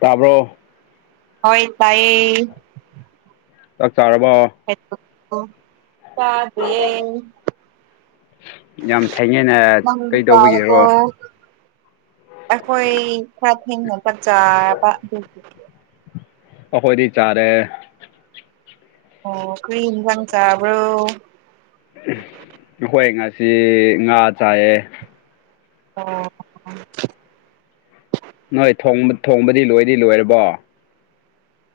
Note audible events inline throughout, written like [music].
ꯇꯥꯔꯕ꯭ꯔꯣ ꯍꯣꯏ ꯇꯌꯦ ꯆꯥꯛ ꯆꯥꯔꯕ [inaudible] ꯌꯥꯝ ꯊꯦꯡꯉꯦꯅꯦ ꯃꯪꯒꯤ ꯀꯔꯀꯣ ꯀꯩꯗꯧꯕꯒꯤꯔꯣ ꯑꯩꯈꯣꯏ ꯈꯔ ꯊꯦꯡꯅ ꯄꯟꯖꯥꯕ ꯑꯗꯨ ꯑꯈꯣꯏꯗꯤ ꯆꯥꯔꯦ ꯑꯣ ꯀ꯭ꯔꯤꯟ ꯆꯥꯡꯪ ꯆꯕ꯭ꯔ ꯑꯩꯈꯣꯏ ꯉꯥꯁꯤ ꯉꯥ ꯆꯥꯏꯑꯦ ꯑꯣ ꯎꯝ ꯅꯣꯏ ꯊꯣꯡꯕ ꯊꯣꯡꯕꯗꯤ ꯂꯣꯏꯗꯤ ꯂꯣꯏꯔꯕꯣ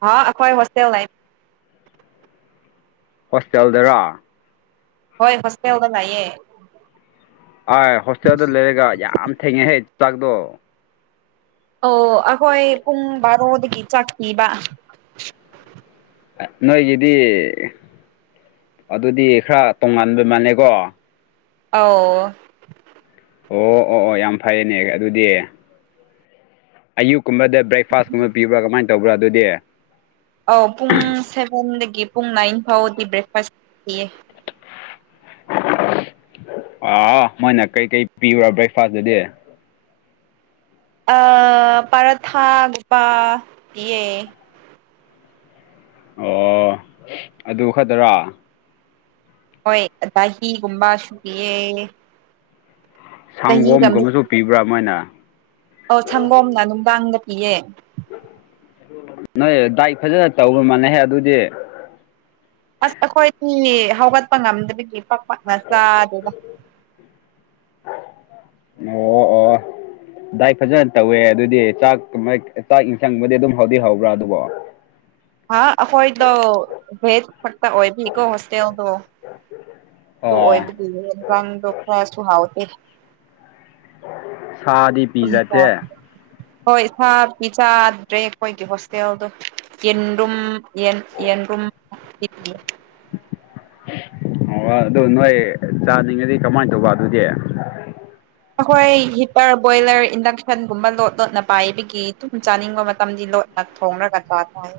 ꯍ ꯑꯈꯣꯏ ꯍꯣꯁꯇꯦꯜ ꯂꯩ ꯍꯣꯁꯇꯦꯜꯗꯔꯣ ꯍꯣꯏ ꯍꯣꯁꯇꯦꯜꯗ ꯂꯩꯌꯦ ꯑꯥꯏ ꯍꯣꯁꯇꯦꯜꯗ ꯂꯩꯔꯒ ꯌꯥꯝ ꯊꯦꯡꯉꯦꯍꯦ ꯆꯥꯛꯗꯣ ꯑꯣ ꯑꯩꯈꯣꯏ ꯄꯨꯡ ꯕꯥꯔꯣꯗꯒꯤ ꯆꯥꯛ ꯄꯤꯕ ꯅꯣꯏꯒꯤꯗꯤ ꯑꯗꯨꯗꯤ ꯈꯔ ꯇꯣꯉꯥꯟꯕꯩ ꯃꯥꯟꯅꯩꯀꯣ ꯑꯣꯥꯎ ꯑꯣ ꯑꯣ ꯑꯣ ꯌꯥꯝ ꯐꯩꯌꯦꯅꯦ ꯑꯗꯨꯗꯤ ꯑꯌꯨꯛꯀꯨꯝꯕꯗ ꯕ꯭ꯔꯦꯛꯐꯥꯁꯀꯨꯝꯕ ꯄꯤꯕ꯭ꯔꯥ ꯀꯃꯥꯏꯅ ꯇꯧꯕ꯭ꯔꯥ ꯑꯗꯨꯗꯤ ꯑꯧ ꯄꯨꯡ ꯁꯦꯚꯦꯟꯗꯒꯤ ꯄꯨꯡ ꯅꯥꯏꯟ ꯐꯥꯎꯗꯤ ꯕ꯭ꯔꯦꯛꯐꯥꯁ ꯄꯤꯌꯦ ꯑꯥ ꯃꯣꯏꯅ ꯀꯩꯀꯩ ꯄꯤꯕ꯭ꯔꯥ ꯕ꯭ꯔꯦꯛꯐꯥꯁꯇꯨꯗꯤ ꯑ ꯄꯥꯔꯥꯊꯥ ꯒꯨꯕ ꯌꯦ ꯑꯣ ꯑꯗꯨ ꯈꯗꯔꯣ ꯍꯣꯏ ꯗꯥꯍꯤꯒꯨꯝꯕ ꯁꯨꯌꯦ ꯁꯪꯒꯣꯝꯒꯨꯝꯕꯁꯨ ꯄꯤꯕ꯭ꯔꯥ ꯃꯣꯏꯅ ꯑꯧ ꯁꯪꯒꯣꯝꯅ ꯅꯨꯡꯗꯥꯡꯗ ꯄꯤꯌꯦ ꯅꯣꯏ ꯗꯥꯏꯛ ꯐꯖꯅ ꯇꯧꯕ ꯃꯥꯥꯟꯅꯦꯍꯦ ꯑꯗꯨꯗꯤ ꯑꯁ ꯑꯩꯈꯣꯏꯗꯤ ꯍꯧꯒꯠꯄ ꯉꯝꯗꯕꯒꯤ ꯄꯥꯛ ꯄꯥꯛꯅ ꯆꯥꯗꯦꯗ [inaudible] ꯑꯣ ꯑꯣ ꯑꯣ ꯗꯥꯏꯠ ꯐꯖꯅ ꯇꯧꯋꯦ ꯑꯗꯨꯗꯤ ꯆꯥꯛ ꯀꯃꯥꯏ ꯆꯥꯛ ꯏꯟꯁꯥꯡꯕꯨꯗꯤ ꯑꯗꯨꯝ ꯍꯥꯎꯗꯤ ꯍꯧꯕ꯭ꯔꯥ ꯑꯗꯨꯕꯣ ꯍꯥ ꯑꯩꯈꯣꯏꯗꯣ ꯚꯦꯠ ꯈꯛꯇ ꯑꯣꯏꯕꯤꯀꯣ ꯍꯤꯁꯇꯦꯜꯗꯣ ꯑꯗꯨ ꯑꯣ ꯑꯣꯏꯕꯗꯤ ꯏꯟꯖꯥꯡꯗꯣ ꯈꯔꯁꯨ ꯍꯥꯎꯇꯦ ꯁꯥꯗꯤꯞ ꯄꯥ [unintelligible] ꯍꯣꯏ ꯏꯁꯥ ꯗꯤ ꯆꯥꯗ꯭ꯔꯦ ꯑꯩꯈꯣꯏꯒꯤ ꯍꯣꯁꯇꯦꯜꯗꯣ ꯌꯦꯟ ꯔꯨꯝ ꯌꯦꯟ ꯌꯦꯟꯔꯨꯝ ꯑꯣ ꯑꯗꯨ ꯅꯣꯏ ꯆꯥꯅꯤꯡꯉꯗꯤ ꯀꯃꯥꯏ ꯇꯧꯕ ꯑꯗꯨꯗꯤ ꯑꯈꯣꯏ ꯍꯤꯇꯔ ꯕꯣꯏꯂꯔ ꯏꯟꯗꯛꯁꯟꯒꯨꯝꯕ ꯂꯣꯠ ꯂꯣꯠꯅ ꯄꯥꯏꯕꯒꯤ ꯑꯗꯨꯨꯝ ꯆꯥꯅꯤꯡꯕ ꯃꯇꯝꯗꯤ ꯂꯣꯠ ꯊꯣꯡꯔꯒ ꯆꯥꯊꯣꯛꯏ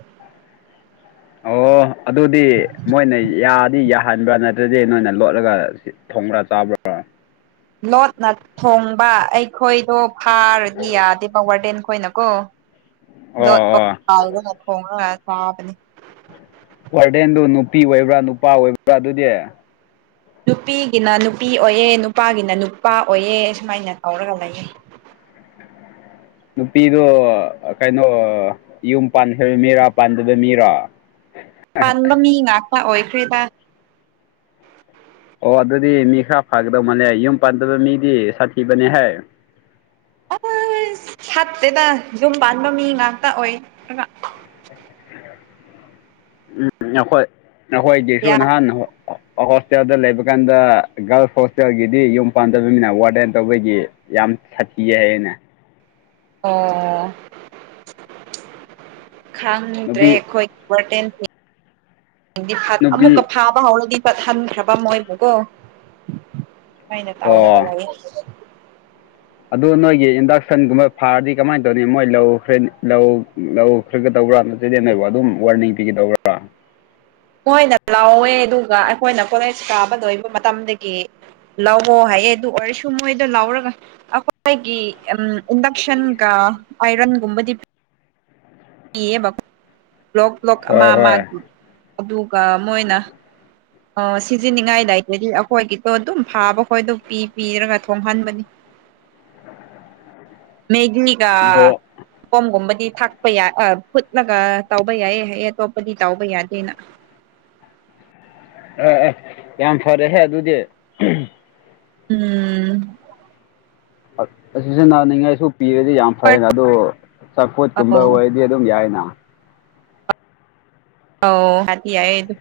ꯑꯣ ꯑꯗꯨꯗꯤ ꯃꯣꯏꯅ ꯌꯥꯗꯤ ꯌꯥꯍꯟꯕ꯭ꯔꯥ ꯅꯠꯇ꯭ꯔꯗꯤ ꯅꯣꯏꯅ ꯂꯣꯠꯔꯒ ꯊꯣꯡ꯭ꯉꯔ ꯆꯥꯕ꯭ꯔ ꯂꯣꯠꯅ ꯊꯣꯡꯕ ꯑꯩꯈꯣꯏꯗꯣ ꯐꯥꯔꯗꯤ ꯌꯥꯗꯦꯕ ꯋꯥꯔꯗꯦꯟ ꯈꯣꯏꯅ ꯀꯣ ꯑꯣ ꯂꯣꯠꯄ ꯑꯣ ꯇꯥꯎꯕꯒ ꯊꯣꯡꯔꯒ ꯆꯥꯕꯅꯤ ꯋꯥꯔꯗꯦꯟꯗꯨ ꯅꯨꯄꯤ ꯑꯣꯏꯕ꯭ꯔꯥ ꯅꯨꯄꯥ ꯑꯣꯏꯕ꯭ꯔꯥ ꯑꯗꯨꯗꯤ ꯅꯨꯄꯤꯒꯤꯅ ꯅꯨꯄꯤ ꯑꯣꯏꯌꯦ ꯅꯨꯄꯥꯒꯤꯅ ꯅꯨꯄꯥ ꯑꯣꯏꯑꯦ ꯁꯨꯃꯥꯏꯅ ꯇꯧꯔꯒ ꯂꯩꯌꯦ ꯅꯨꯄꯤꯗꯣ ꯀꯩꯅꯣ ꯌꯨꯝ ꯄꯥꯟꯈꯔꯕ ꯃꯤꯔꯥ ꯄꯥꯟꯗꯕ ꯃꯤꯔꯣ [inaudible] ꯄꯥꯟꯕ ꯃꯤ ꯉꯥꯛꯇ ꯑꯣꯏꯈꯔꯦꯗ ꯑꯣ ꯑꯗꯨꯗꯤ ꯃꯤ ꯈꯔ ꯐꯒꯗꯧ ꯃꯥꯜꯂꯦ ꯌꯨꯝ ꯄꯥꯟꯗꯕ ꯃꯤꯗꯤ ꯁꯥꯊꯤꯕꯅꯤ ꯍꯦ ꯑꯍꯣꯁ ꯐꯠꯇꯦꯗ ꯌꯨꯝ ꯄꯥꯟꯕ ꯃꯤ ꯉꯥꯛꯇ ꯑꯣꯏ ꯔꯒ ꯎꯝ ꯅꯈꯣꯏ ꯅꯈꯣꯏꯒꯤꯁꯨ ꯌꯥꯝ ꯅꯍꯥꯟ ꯍ ꯍꯣꯁꯇꯦꯜꯗ ꯂꯩꯕ ꯀꯥꯟꯗ ꯒꯥꯔꯜꯁ ꯍꯣꯁꯇꯦꯜꯒꯤꯗꯤ ꯌꯨꯝ ꯄꯥꯟꯗꯕꯅꯤꯅ ꯋꯥꯔꯗꯦꯟ ꯇꯧꯕꯒꯤ ꯌꯥꯝ ꯁꯥꯊꯤꯌꯦ ꯍꯥꯏꯌꯦꯅꯦ ꯑꯣ ꯈꯪꯗ꯭ꯔꯦ ꯅꯨꯄꯤ ꯑꯩꯈꯣꯏ ꯋꯥꯗꯦꯟꯇꯤ [unintelligible] ꯑꯃꯨꯛꯀ ꯅꯨꯄꯤ ꯐꯥꯕ ꯍꯧꯔꯗꯤ ꯐꯠ ꯍꯟꯈ꯭ꯔꯕ ꯃꯣꯏꯕꯨꯀꯣ ꯑꯩꯅ ꯇꯧꯔꯒ ꯑꯣ ꯂꯩꯌꯦ ꯑꯗꯨ ꯅꯣꯏꯒꯤ ꯏꯟꯗꯛꯁꯟꯒꯨꯝꯕ ꯐꯥꯔꯗꯤ ꯀꯃꯥꯏꯅ ꯇꯧꯅꯤ ꯃꯣꯏ ꯂꯧ ꯈ꯭ꯔꯦ ꯂꯧ ꯂꯧ ꯈꯔꯒꯇꯧꯕ꯭ꯔꯥ ꯅꯠꯆꯗꯦꯅꯕ ꯑꯗꯨꯝ ꯋꯥꯔꯅꯤꯡ ꯄꯤꯒꯗꯧꯕ꯭ꯔꯥ ꯃꯣꯏꯅ ꯂꯥꯎꯋꯦ ꯑꯗꯨꯒ ꯑꯩꯈꯣꯏꯅ ꯀꯣꯂꯦꯖ ꯀꯥꯕ ꯂꯣꯏꯕ ꯃꯇꯝꯗꯒꯤ ꯂꯥꯛꯑꯣ ꯍꯥꯏꯌꯦ ꯑꯗꯨ ꯑꯣꯏꯔꯁꯨ ꯃꯣꯏꯗꯣ ꯂꯧꯔꯒ ꯑꯩꯈꯣꯏꯒꯤ ꯎ ꯏꯟꯗꯛꯁꯟꯒ ꯑꯥꯏꯔꯟꯒꯨꯝꯕꯗꯤ ꯀꯌꯦꯕ ꯕ꯭ꯂꯣꯛ ꯕ꯭ꯂꯣꯛ ꯑꯃ ꯍꯣꯏ ꯍꯣꯏ ꯑꯃꯒꯤ ꯑꯗꯨꯒ ꯃꯣꯏꯅ ꯑꯣ ꯁꯤꯖꯤꯅꯤꯡꯉꯥꯏꯗꯏꯗꯗꯤ ꯑꯩꯈꯣꯏꯒꯤꯗꯣ ꯑꯗꯨꯝ ꯐꯥꯕ ꯈꯣꯏꯗ ꯄꯤ ꯄꯤꯔꯒ ꯊꯣꯡꯍꯟꯕꯅꯤ ꯃꯦꯒꯤꯒꯥ ꯑꯣ ꯀꯣꯝꯒꯨꯝꯕꯗꯤ ꯊꯛꯄ ꯌꯥꯏ ꯑ ꯐꯨꯠꯂꯒ ꯇꯧꯕ ꯌꯥꯏꯌꯦ ꯍꯥꯏꯌꯦ ꯑꯇꯣꯞꯄꯗꯤ ꯇꯥꯎꯕ ꯌꯥꯗꯦꯅ ꯑꯥ ꯑꯥ ꯌꯥꯝ ꯐꯔꯦꯍꯦ ꯑꯗꯨꯗꯤ ꯎꯝ ꯑꯁꯤꯖꯦ ꯅꯥꯅꯤꯡꯉꯥꯏꯁꯨ ꯄꯤꯔꯗꯤ ꯌꯥꯝ ꯐꯩꯌꯦꯅ ꯑꯗꯣ ꯆꯝꯐꯨꯠꯀꯨꯝꯕ ꯑꯧ ꯑꯣꯏꯔꯗꯤ ꯑꯗꯨꯝ ꯌꯥꯏꯅ ꯑꯣ ꯍꯥꯏꯗꯤ ꯌꯥꯏ ꯑꯗꯨ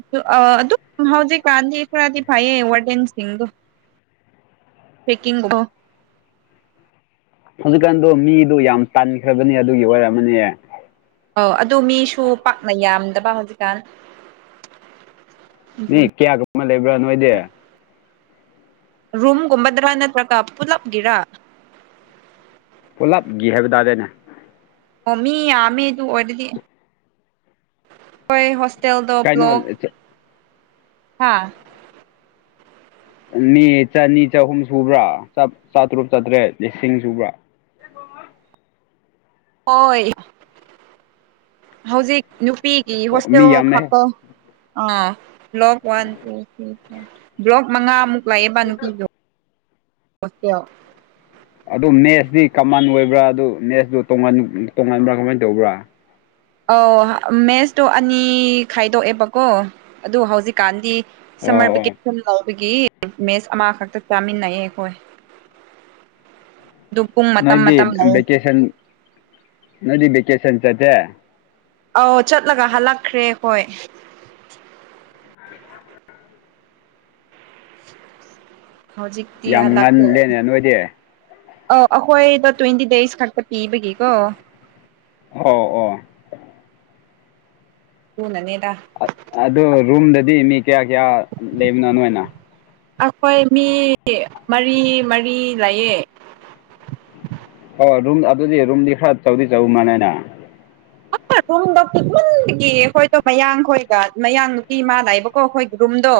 ꯑꯗꯨ ꯑ ꯑꯗꯨꯛ ꯍꯧꯖꯤꯛ ꯀꯔꯥꯟꯗꯤ ꯈꯔꯗꯤ ꯐꯥꯏꯌꯦ ꯋꯥꯔꯗꯦꯟ ꯁꯤꯡꯗꯣ ꯄꯦꯛꯀꯤꯡꯇꯣ ꯍꯧꯖꯤꯛꯀꯥꯟꯗꯣ ꯃꯤꯗꯣ ꯌꯥꯝ ꯇꯟꯈ꯭ꯔꯕꯅꯤ ꯑꯗꯨꯒꯤ ꯑꯣꯏꯔꯝꯃꯅꯦ ꯑꯧ ꯑꯗꯨ ꯃꯤꯁꯨ ꯄꯥꯛꯅ ꯌꯥꯝꯗꯕ ꯍꯧꯖꯤꯛꯀꯥꯟ ꯃꯤ ꯀꯌꯥꯒ ꯑꯃ ꯂꯩꯕ꯭ꯔꯥ ꯅꯣꯏꯗꯤ ꯔꯨꯝꯒꯨꯝꯕꯗ꯭ꯔꯥ ꯅꯠꯇ꯭ꯔꯒ ꯄꯨꯂꯞꯒꯤꯔꯥ ꯄꯨꯜꯂꯞ ꯒꯤ ꯍꯥꯏꯕ ꯇꯥꯗꯦꯅꯦ ꯑꯣ ꯃꯤ ꯌꯥꯝꯃꯦ ꯑꯗꯨ ꯑꯣꯏꯔꯗꯤ ꯍꯣꯏ ꯍꯣꯁꯇꯦꯜꯗꯣ ꯀꯩꯅꯣ ꯕ꯭ꯂꯣꯛ ꯍꯥꯥ ꯃꯤ ꯆꯥꯅꯤ ꯆꯍꯨꯝ ꯁꯨꯕ꯭ꯔꯥ ꯆꯥ ꯆꯥꯇ꯭ꯔꯨꯛ ꯆꯥꯇ꯭ꯔꯦꯠ ꯂꯤꯁꯤꯡ ꯁꯨꯕ꯭ꯔꯥ ꯑꯣꯏ ꯍꯧꯖꯤꯛ ꯅꯨꯄꯤꯒꯤ ꯑꯣ ꯍꯣꯁꯇꯦꯜ ꯃꯤ ꯌꯥꯝꯃꯦ ꯈꯠꯇꯥ ꯑꯥ block one two three four block ꯃꯉꯥꯃꯨꯛ ꯂꯩꯑꯦꯕ ꯅꯨꯄꯤꯗꯣ ꯍꯦꯁꯇꯦꯜ ꯑꯗꯨ ꯃꯦꯠꯁꯇꯤ ꯀꯃꯥꯟ ꯑꯣꯏꯕ꯭ꯔꯥ ꯑꯗꯨ ꯃꯦꯠꯁꯇꯨ ꯇꯣꯉꯥꯟ ꯇꯣꯉꯥꯟꯕ꯭ꯔꯥ ꯀꯃꯥꯏ ꯇꯧꯕ꯭ꯔꯥ ꯑꯧ ꯃꯦꯁꯇꯣ ꯑꯅꯤ ꯈꯥꯏꯗꯣꯛꯑꯦꯕꯀꯣ ꯑꯗꯨ ꯍꯧꯖꯤꯛꯀꯥꯟꯗꯤ ꯑꯣ ꯁꯝꯃꯔ ꯑꯣ ꯚꯦꯀꯦꯁꯟ ꯂꯧꯕꯒꯤ ꯃꯦꯁ ꯑꯃꯈꯛꯇ ꯆꯥꯃꯤꯟꯅꯩꯑꯦ ꯑꯩꯈꯣꯏ ꯑꯗꯨ ꯄꯨꯡ ꯃꯇꯝ ꯅꯣꯏꯗꯤ ꯃꯇꯝ ꯂꯩ ꯕꯦꯀꯦꯁꯟ ꯅꯣꯏꯗꯤ ꯕꯦꯀꯦꯁꯟ ꯆꯠꯇꯦ ꯑꯧ ꯆꯠꯂꯒ ꯍꯜꯂꯛꯈ꯭ꯔꯦ ꯍꯣꯏ ꯍꯧꯖꯤꯛꯇꯤ ꯌꯥꯝ ꯍꯜꯂꯛꯈ꯭ꯔꯦ ꯉꯜꯂꯦꯅꯦ ꯅꯣꯏꯗꯤ ꯑꯧ ꯑꯩꯈꯣꯏꯗ ꯇ꯭ꯋꯦꯟꯇꯤ ꯗꯦꯖ ꯈꯛꯇ ꯄꯤꯕꯒꯤꯀꯣ ꯑꯣ ꯑꯣ ꯍꯨꯅꯅꯦꯗ ꯑ ꯑꯗꯣ ꯔꯨꯝꯗꯗꯤ ꯃꯤ ꯀꯌꯥ ꯀꯌꯥ ꯂꯩꯕꯅꯣ ꯅꯣꯏꯅ ꯑꯩꯈꯣꯏ ꯃꯤ ꯃꯔꯤ ꯃꯔꯤ ꯂꯩꯌꯦ ꯍꫭꯏ ꯔꯨꯝ ꯑꯗꯨꯗꯤ ꯔꯨꯝꯗꯤ ꯈꯔ ꯆꯧꯗꯤ ꯆꯧ ꯃꯥꯜꯂꯦꯅ [unintelligible] ꯑꯩꯈꯣꯏꯗꯣ ꯃꯌꯥꯡꯈꯣꯏꯒ ꯃꯌꯥꯡ ꯅꯨꯄꯤ [unintelligible] ꯑꯩꯈꯣꯏꯒꯤ ꯔꯨꯝꯗꯣ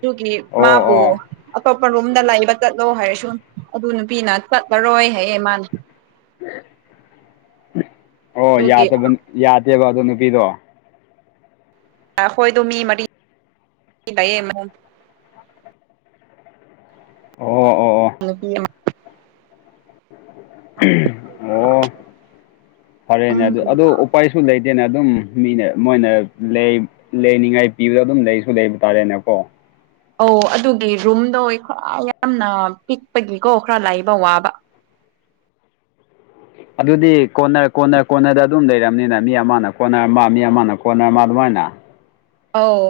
ꯇꯨꯀꯤ ꯑꯣ ꯃꯥꯕꯨ ꯑꯣ ꯑꯇꯣꯞꯄ ꯔꯨꯝꯗ ꯂꯩꯕ ꯆꯠꯂꯣ ꯍꯥꯏꯔꯁꯨ ꯑꯗꯨ ꯅꯨꯄꯤꯅ ꯆꯠꯂꯔꯣꯏ ꯍꯥꯏꯌꯦ ꯃꯥꯅ [unintelligible] ꯑꯣ ꯑꯗꯨꯒꯤ ꯌꯥꯗꯕ ꯌꯥꯗꯦꯕ ꯑꯗꯣ ꯅꯨꯄꯤꯗꯣ ꯑꯩꯈꯣꯏꯗꯣ ꯃꯤ ꯃꯔꯤ [unintelligible] ꯂꯩꯌꯦ ꯑꯣ ꯑꯣ ꯑꯣ ꯅꯨꯄꯤ ꯑꯃꯥ ꯑꯣ ꯐꯔꯦꯅꯦ ꯑꯗꯨ ꯑꯗꯣ ꯎꯄꯥꯏ ꯁꯨꯝ ꯂꯩꯇꯦꯅ ꯑꯗꯨꯝ ꯃꯤꯅ ꯃꯣꯏꯅ ꯂꯩ ꯂꯩꯅꯤꯡꯉꯥꯏ ꯄꯤꯕꯗ ꯑꯗꯨꯝ ꯂꯩꯁꯨ ꯂꯩꯕ ꯇꯥꯔꯦꯅꯀꯣ꯫ ꯑꯧ ꯑꯗꯨꯒꯤ ꯔꯨꯝꯗꯣ ꯑꯩꯈ꯭ꯋꯥꯏ ꯌꯥꯝꯅ ꯄꯤꯛꯄꯒꯤꯀꯣ ꯈꯔ ꯂꯩꯕ ꯋꯥꯕ꯫ ꯑꯗꯨꯗꯤ ꯀꯣꯟꯅꯔ ꯀꯣꯟꯅꯔ ꯀꯣꯟꯅꯔꯗ ꯑꯗꯨꯝ ꯂꯩꯔꯝꯅꯤꯅ ꯃꯤ ꯑꯃꯅ ꯀꯣꯟꯅꯔ ꯃꯥ ꯃꯤ ꯑꯃꯅ ꯀꯣꯟꯅꯔ ꯑꯃ ꯑꯗꯨꯃꯥꯏꯅ꯫ ꯑꯧ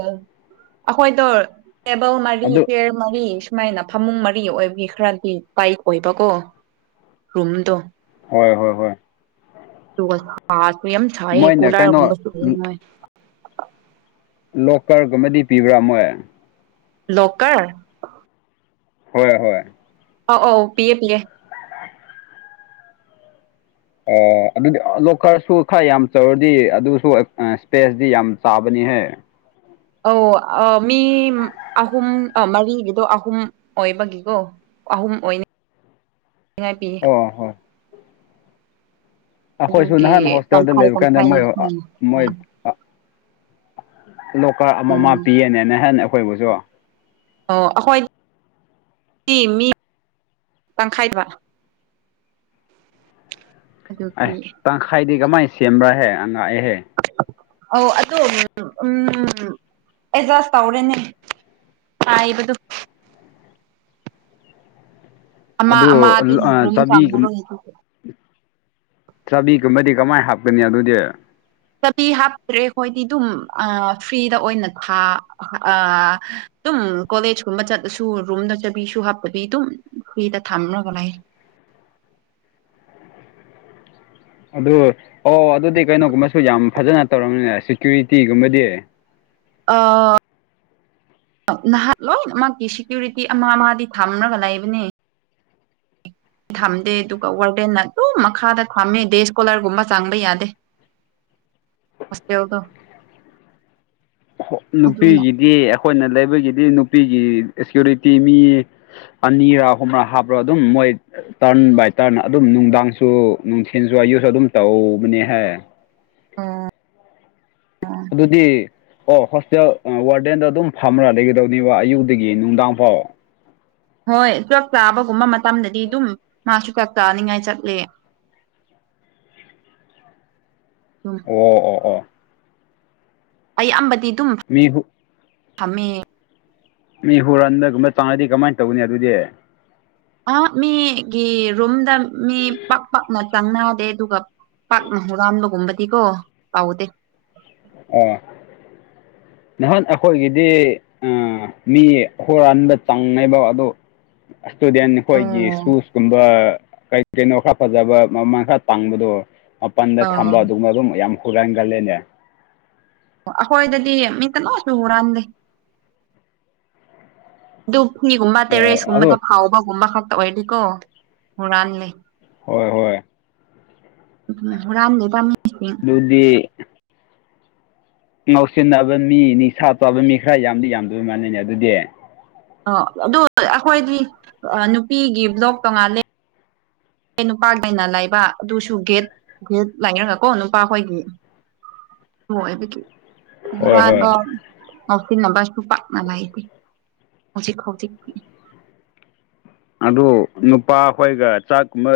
ꯑꯩꯈꯣꯏꯗꯣ ꯇꯦꯕꯜ ꯃꯔꯤ ꯑꯗꯨ ꯆꯤꯌꯦꯔ ꯃꯔꯤ꯫ ꯁꯨꯃꯥꯏꯅ ꯐꯃꯨꯡ ꯃꯔꯤ ꯑꯣꯏꯕꯒꯤ ꯈꯔꯗꯤ ꯇꯥꯏꯠ ꯑꯣꯏꯕꯀꯣ ꯔꯨꯝꯗꯣ꯫ ꯍꯣꯏ ꯍꯣꯏ ꯍꯣꯏ꯫ ꯗꯨꯒ ꯁꯥꯁꯨ ꯌꯥꯝ ꯁꯥꯑꯦ ꯃꯣꯏꯅ ꯀꯩꯅꯣ ꯀꯨꯂꯔꯒꯨꯝꯕꯁꯨꯂꯧꯉꯥꯏ꯫ ꯂꯣꯛꯀꯔꯒꯨꯝꯕꯗꯤ ꯄꯤꯕ꯭ꯔꯥ ꯃꯣꯏ꯫ ꯂꯣꯛꯀꯔ꯫ ꯍꯣꯏ ꯍꯣꯏ ꯑꯧ ꯑꯧ ꯄꯤꯌꯦ ꯄꯤꯌꯦ ꯑꯗꯨꯗꯤ ꯂꯣꯀꯔꯁꯨ ꯈꯔ ꯌꯥꯝ ꯆꯥꯎꯧꯔꯗꯤ ꯑꯗꯨꯁꯨ ꯁ꯭ꯄꯦꯁꯇꯤ ꯌꯥꯝ ꯆꯥꯕꯅꯤꯍꯦ ꯑꯧ ꯃꯤ ꯑꯍꯨꯝ ꯃꯔꯤꯒꯤꯗꯣ ꯑꯍꯨꯝ ꯑꯣꯏꯕꯒꯤꯀꯣ ꯑꯍꯨꯝ ꯑꯣꯏꯅꯤ [unintelligible] ꯉꯥꯏꯄꯤ ꯍꯣꯏ ꯍꯣꯏ ꯑꯩꯈꯣꯏꯁꯨ ꯑꯗꯨꯒꯤ ꯅꯍꯥꯟ ꯍꯣꯁꯇꯦꯜꯗ ꯇꯪꯈꯥꯏ ꯂꯩꯕ ꯀꯥꯟꯗ ꯇꯪꯈꯥꯏ ꯃꯣꯏ ꯑ ꯁꯨꯃꯥꯏꯅ ꯃꯣꯏ [unintelligible] ꯂꯣꯀꯔ ꯑꯃꯃꯝ ꯄꯤꯌꯦꯅꯦ ꯅꯍꯦꯟ ꯑꯩꯈꯣꯏꯕꯨꯁꯨ ꯑꯣ ꯑꯩꯈꯣꯏ [unintelligible] ꯃꯤ [unintelligible] ꯇꯪꯈꯥꯏꯗ ꯑꯗꯨꯀꯤ ꯑꯦ ꯇꯪꯈꯥꯏꯗꯤ ꯀꯃꯥꯏ ꯁꯦꯝꯕ꯭ꯔꯥꯍꯦ ꯑꯉꯥꯛꯑꯦꯍꯦ꯫ ꯑꯣ ꯑꯗꯨ ꯎꯝ ꯑꯦꯖꯁ ꯇꯧꯔꯦꯅꯦ꯫ ꯄꯥꯏꯕꯗꯨ꯫ ꯑꯃ ꯑꯗꯣ ꯑꯃꯗꯤ ꯂꫭ ꯑ ꯆꯥꯕꯤꯒꯨꯝ ꯆꯥꯕꯤꯒꯨꯝꯕꯗꯤ ꯀꯃꯥꯏ ꯍꯥꯞꯀꯅꯤ ꯑꯗꯨꯗꯤ꯫ ꯆꯕꯤ ꯍꯥꯞꯇ꯭ꯔꯦ ꯍꯣꯏꯗꯤ ꯑꯗꯨꯝ ꯑꯥ ꯐ꯭ꯔꯤꯗ ꯑꯣꯏꯅ ꯊꯥ ꯑꯥ ꯑꯗꯨꯝ ꯀꯣꯂꯦꯖ ꯀꯨꯝꯕ ꯆꯠꯂꯁꯨ ꯔꯨꯝꯗ ꯆꯕꯤꯁꯨ ꯍꯥꯞꯇꯕꯤ ꯑꯗꯨꯝ ꯐ꯭ꯔꯤꯗ ꯊꯝꯔꯒ ꯂꯩ꯫ ꯑꯗꯨ ꯑꯣ ꯑꯗꯨꯗꯤ ꯀꯩꯅꯣꯒꯨꯝꯕꯁꯨ ꯌꯥꯝ ꯐꯖꯅ ꯇꯧꯔꯝꯅꯤꯅꯦ ꯁꯦꯀ꯭ꯌꯨꯔꯤꯇꯤꯒꯨꯝꯕꯗꯤ꯫ ꯑꯥ ꯅꯍꯥꯠ ꯂꯣꯏꯅꯃꯛꯀꯤ ꯁꯦꯀ꯭ꯌꯨꯔꯤꯇꯤ ꯑꯃ ꯃꯗꯤ ꯊꯝꯔꯒ ꯂꯩꯕꯅꯦ꯫ [unintelligible] ꯊꯝꯗꯦ ꯑꯗꯨꯒ ꯋꯥꯔꯗꯦꯟꯅ ꯑꯗꯨꯝ ꯃꯈꯥꯗ ꯐꯝꯃꯦ ꯗꯦꯁꯀꯣꯂꯔꯒꯨꯝꯕ ꯆꯪꯕ ꯌꯥꯗꯦ꯫ ꯍꫭꯁꯇꯦꯜꯗꫭ꯫ ꯈꫭ ꯅꯨꯄꯤꯒꯤꯗꯤ ꯑꯩꯈꯣꯏꯅ ꯂꯩꯕꯒꯤꯗꯤ ꯅꯨꯄꯤꯒꯤ ꯁꯤꯀ꯭ꯌꯨꯔꯤꯇꯤ ꯃꯤ ꯑꯅꯤꯔꯥ ꯑꯍꯨꯝꯔꯥ ꯍꯥꯞꯔ ꯑꯗꯨꯝ ꯃꯣꯏ ꯇꯔꯟ ꯕꯥꯏ ꯇꯔꯟ ꯑꯗꯨꯝ ꯅꯨꯡꯗꯥꯡꯁꯨ ꯅꯨꯡꯊꯤꯟꯁꯨ ꯑꯌꯨꯁꯨ ꯑꯗꯨꯝ ꯇꯧꯕꯅꯦꯍꯦ꯫ ꯑꫭ ꯑꫭ꯫ ꯑꯗꯨꯗꯤ ꯑꯣ ꯍꯣꯁꯇꯦꯜ ꯑ ꯋꯥꯔꯗꯦꯟꯗꫭ ꯑꯗꯨꯝ ꯐꯝꯃꯔꯥ ꯂꯩꯒꯗꯕꯅꯦꯕ ꯑꯌꯨꯛꯗꯒꯤ ꯅꯨꯡꯗꯥꯡ ꯐꯥꯎ꯫ ꯍꯣꯏ ꯆꯥꯛ ꯆꯥꯕꯒꯨꯝꯕ ꯃꯇꯝꯗꯗꯤ ꯑꯗꯨꯝ ꯃꯥꯁꯨ ꯆꯥꯛ ꯆꯥꯅꯤꯡꯉꯥꯏ ꯆꯠꯂꯦ꯫ ꯑꯗꯨꯝ ꯑꫭ ꯑꫭ ꯑꫭ꯫ ꯑꯌꯥꯝꯕꯗꯤ ꯗꯨꯝ ꯃꯤꯕꯨ ꯐꯝꯃꯦ꯫ ꯃꯤ ꯍꯨꯔꯟꯕꯒꯨꯝꯕ ꯆꯪꯑꯗꯤ ꯀꯃꯥꯏꯅ ꯇꯧꯒꯅꯤ ꯑꯗꯨꯗꯤ꯫ ꯑ ꯃꯤꯒꯤ ꯔꯨꯝꯗ ꯃꯤ ꯄꯥꯥꯛ ꯄꯥꯛꯅ ꯆꯪꯅꯥꯗꯦ ꯑꯗꯨꯒ ꯄꯥꯛꯅ ꯍꯨꯔꯥꯟꯕꯒꯨꯝꯕꯗꯤꯀꯣ ꯇꯧꯗꯦ꯫ ꯑꯣ꯫ ꯅꯍꯥꯟ ꯑꯩꯈꯣꯏꯒꯤꯗꯤ ꯑ ꯃꯤ ꯍꯨꯔꯥꯟꯕ ꯆꯪꯉꯦꯕ ꯑꯗꫭ ꯑꯁ꯭ꯇꯨꯗꯦꯟ ꯈꯣꯏꯒꯤ ꯑꯣ ꯁꯨꯁꯀꯨꯝꯕ ꯀꯩ ꯀꯩꯅꯣ ꯈꯔ ꯐꯖꯕ ꯃꯃꯟ ꯈꯔ ꯇꯥꯡꯕꯗꯣ ꯃꯄꯟꯗ ꯑꯥ ꯊꯝꯕ ꯑꯗꯨꯒꯨꯝꯕ ꯑꯗꯨꯝ ꯌꯥꯝ ꯍꯨꯔꯥꯟꯒꯜꯂꯦꯅꯦ꯫ ꯑꫭ ꯑꯈꯣꯏꯗꯗꯤ ꯃꯤ ꯀꯅꯥꯁꯨꯨ ꯍꯨꯔꯥꯟꯗꯦ꯫ ꯑꯗꯨ ꯐꯤꯒꯨꯝꯕ ꯍꯣꯏ ꯇꯦꯔꯦꯁꯀꯨꯝꯕꯗ ꯑꯗꯣ ꯐꯥꯎꯕꯒꯨꯝꯕ ꯈꯛꯇ ꯑꯣꯏꯗꯤꯀꯣ ꯍꯨꯔꯥꯟꯂꯦ꯫ ꯍꯣꯏ ꯍꯣꯏ꯫ ꯎ ꯔꯝ ꯂꯩ ꯄꯝ ꯕꯨꯗꯤ ꯉꯥꯎꯁꯤꯟꯅꯕ ꯃꯤ ꯅꯤꯡꯁꯥ ꯇꯥꯕ ꯃꯤ ꯈꯔ ꯌꯥꯝꯗꯤ ꯌꯥꯝꯗꯕ ꯃꯥꯅꯩꯅꯦ ꯑꯗꯨꯗꯤ ꯑꯣ ꯑꯗꯨ ꯑꯩꯈꯣꯏꯗꯤ ꯅꯨꯄꯤꯒꯤ ꯕ꯭ꯂꯣꯛ ꯇꯣꯉꯥꯜꯂꯦ ꯑꯩ ꯅꯨꯄꯥꯒꯤ ꯑꯣꯏꯅ ꯂꯥꯏꯕ ꯑꯗꯨꯁꯨ ꯒꯦꯠ ꯒꯦꯠ ꯂꯥꯏꯔꯒ ꯀꯣ ꯅꯨꯄꯥꯈꯣꯏꯒꯤ ꯍꯣꯏ ꯑꯗꯨ ꯍꯣꯏ ꯍꯣꯏ ꯍꯨꯔꯥꯟꯕ ꯉꯥꯎꯁꯤꯟꯅꯕꯁꯨ ꯄꯥꯛꯅ ꯂꯩꯇꯦ ꯍꯧꯖꯤꯛ ꯍꯧꯖꯤꯛꯇꯤ꯫ ꯑꯗꫭ ꯅꯨꯄꯥ ꯍꯣꯏꯒ ꯆꯥꯛꯀꯨꯝꯕ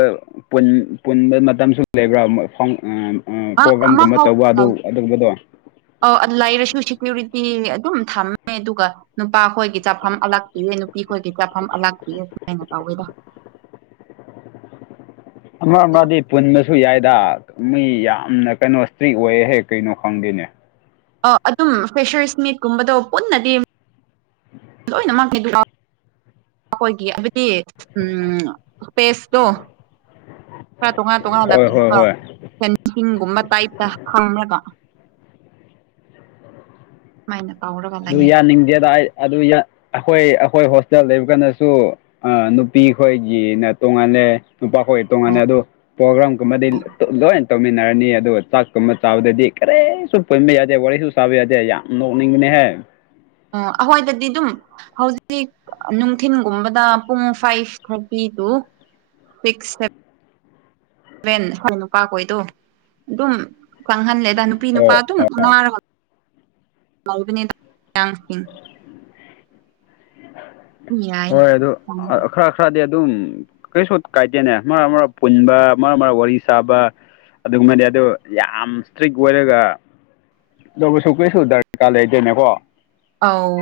ꯄꯨꯟ ꯄꯨꯟꯕ ꯃꯇꯝꯁꯨ ꯂꯩꯕ꯭ꯔꯥ ꯃꫭꯏ ꯐꯝ ꯑ ꯎ ꯑ ꯄ꯭ꯔꯣꯒ꯭ꯔꯝꯒꯨꯝꯕ ꯇꯧꯕ ꯑꯗꯨ ꯑꯗꯨꯒꯨꯝꯕꯗꯣ꯫ ꯑꫭ ꯑ ꯂꯩꯥꯏꯔꯁꯨ ꯁꯦꯀ꯭ꯌꯨꯔꯤꯇꯤ ꯑꯗꯨꯝ ꯊꯝꯃꯦ ꯑꯗꯨꯒ ꯅꯨꯄꯥ ꯈꯣꯏꯒꯤ ꯆꯥꯐꯝ ꯑꯂꯥꯛꯄꯤꯌꯦ ꯅꯨꯄꯤ ꯈꯣꯏꯒꯤ ꯆꯥꯐꯝ ꯑꯂꯥꯛꯄꯤꯌꯦ ꯁꯨꯃꯥꯏꯅ ꯇꯧꯋꯦꯗꯣ꯫ ꯑꯃ ꯑꯃꯗꯤ ꯄꯨꯟꯕꯁꯨ ꯌꯥꯏꯗ ꯃꯤ ꯌꯥꯝꯅ ꯀꯩꯅꯣ ꯏꯁꯇ꯭ꯔꯤꯛ ꯑꯣꯏꯌꯦ ꯍꯦꯛ ꯀꯩꯅꯣ ꯈꯪꯗꯦꯅꯦ ꯑ ꯑꯗꯨꯝ ꯐꯦꯁꯔ ꯏꯁꯃꯤꯠꯀꯨꯝꯕꯗꯣ ꯄꯨꯟꯅꯗꯤ ꯂꯣꯏꯅꯃꯛ ꯑꯩꯈꯣꯏꯒꯤ ꯍꯥꯏꯕꯗꯤ ꯎꯝꯦꯁꯇꯣ ꯈꯔ ꯇꯣꯉꯥꯟ ꯇꯣꯉꯥꯟꯅ ꯍꯣꯏ ꯍꯣꯏ ꯄꯤꯅꯕ ꯍꯣꯏ ꯁꯤꯡꯒꯨꯝꯕ ꯇꯥꯏꯞꯇ ꯐꯪꯅꯕ ꯃꯥꯏꯅꯥꯎ ꯑꯗꯨ ꯌꯥꯅꯤꯡꯗꯦꯗ ꯑꯗꯨ ꯑꯩꯈꯣꯏ ꯑꯩꯈꯣꯏ ꯍꯣꯁꯇꯦꯜ ꯂꯩꯕ ꯀꯥꯟꯗꯁꯨ ꯑ ꯅꯨꯄꯤꯈꯣꯏꯒꯤꯅ ꯇꯣꯡꯉꯥꯟꯜꯂꯦ ꯅꯨꯄꯥꯈꯣꯏ ꯇꯣꯉꯥꯟꯜꯂꯦ ꯑꯗꯨꯣ ꯄ꯭ꯔꯣꯒ꯭ꯔꯥꯝꯒꯨꯝꯕꯗꯤ ꯂꯣꯏꯅ ꯇꯧꯃꯤꯟꯅꯔꯅꯤ ꯑꯗꯨꯒ ꯆꯥꯛꯀꯨꯝꯕ ꯆꯥꯕꯗꯗꯤ ꯀꯔꯤ ꯄꯣꯏꯃꯦ ꯌꯥꯗꯦ ꯋꯥꯔꯤꯁꯨ ꯁꯥꯕ ꯌꯥꯗꯦ ꯌꯥꯝ ꯅꯣꯛꯅꯤꯡꯅꯦ ꯍꯥꯏꯦ ꯑꯣ ꯑꯩꯈꯣꯏꯗꯗꯤ ꯑꯗꯨꯝ ꯍꯧꯖꯤꯛ ꯅꯨꯡꯊꯤꯤꯟꯒꯨꯝꯕꯗ ꯄꯨꯡ ꯐꯥꯏꯚ ꯈꯔꯕꯤꯗꯨ ꯐꯤꯁꯦ ꯚꯦꯟ ꯍ꯭ꯋꯥꯏ ꯅꯨꯄꯥꯈꯣꯏꯗꯣ ꯑꯗꯨꯝ ꯈꯪꯍꯜꯂꯦꯗ ꯅꯨꯄꯤ ꯅꯨꯄꯥ ꯑꯣ ꯑꯗꯨꯝ ꯑꯣ ꯑꯅꯥꯔ ꯃꯅꯦꯗ ꯌꯥꯏ ꯍꯣꯏ ꯑꯗꯨ ꯈꯔ ꯈꯔꯗꯤ ꯑꯗꯨꯝ ꯀꯩꯁꯨ ꯀꯥꯏꯗꯦꯅꯦ ꯃꯔꯛ ꯃꯔꯛ ꯄꯨꯟꯕ ꯃꯔꯛ ꯃꯔꯛ ꯋꯥꯔꯤ ꯁꯥꯕ ꯑꯗꯨꯒꯨꯝꯕꯗꯤ ꯑꯗꯨ ꯌꯥꯝ ꯏꯁꯇ꯭ꯔꯤꯛ ꯑꯣꯏꯔꯒ ꯑꯗꯨꯕꯨꯁꯨ ꯀꯩꯁꯨ ꯗꯔꯀꯥꯔ ꯂꯩꯇꯣꯏꯅꯦꯀꯣ ꯑꯧ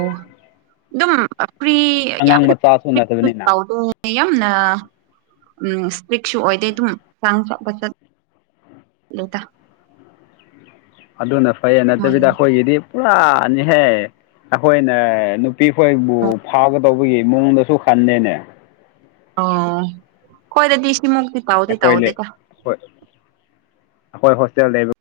ꯑꯗꯨꯝ ꯐ꯭ꯔꯤ ꯌꯥꯝ ꯑꯉꯥꯡ ꯃꯆꯥꯁꯨ ꯅꯠꯇꯕꯅꯤꯅ ꯌꯥꯝꯅ ꯎꯝ ꯏꯁꯇ꯭ꯔꯤꯛꯁꯨ ꯑꯣꯏꯗꯦ ꯑꯗꯨꯝ ꯆꯥꯡ ꯆꯠꯄ ꯆꯠ ꯂꯩꯗ ꯑꯗꯨꯅ ꯐꯩ ꯅꯠꯇꯕꯤꯗ ꯑꯩꯈꯣꯏꯒꯤꯗꯤ ꯄꯨꯔꯥꯅꯤꯍꯦ ꯑꯩꯈꯣꯏꯅ ꯄꯤ ꯑꯩꯣꯏꯕꯨ ꯐꯥꯒꯗꯧꯕꯒꯤ ꯃꯑꯣꯡꯗꯁꯨ ꯍꯟꯅꯦꯅꯦ ꯑꯣ ꯀꯣꯏꯗ ꯇꯗꯤꯁꯤ ꯃ ꯑꯩꯈꯣꯏ ꯂꯩ ꯑꯩꯈꯣꯏ ꯍꯣꯁꯇꯦꯜ ꯂꯩꯕ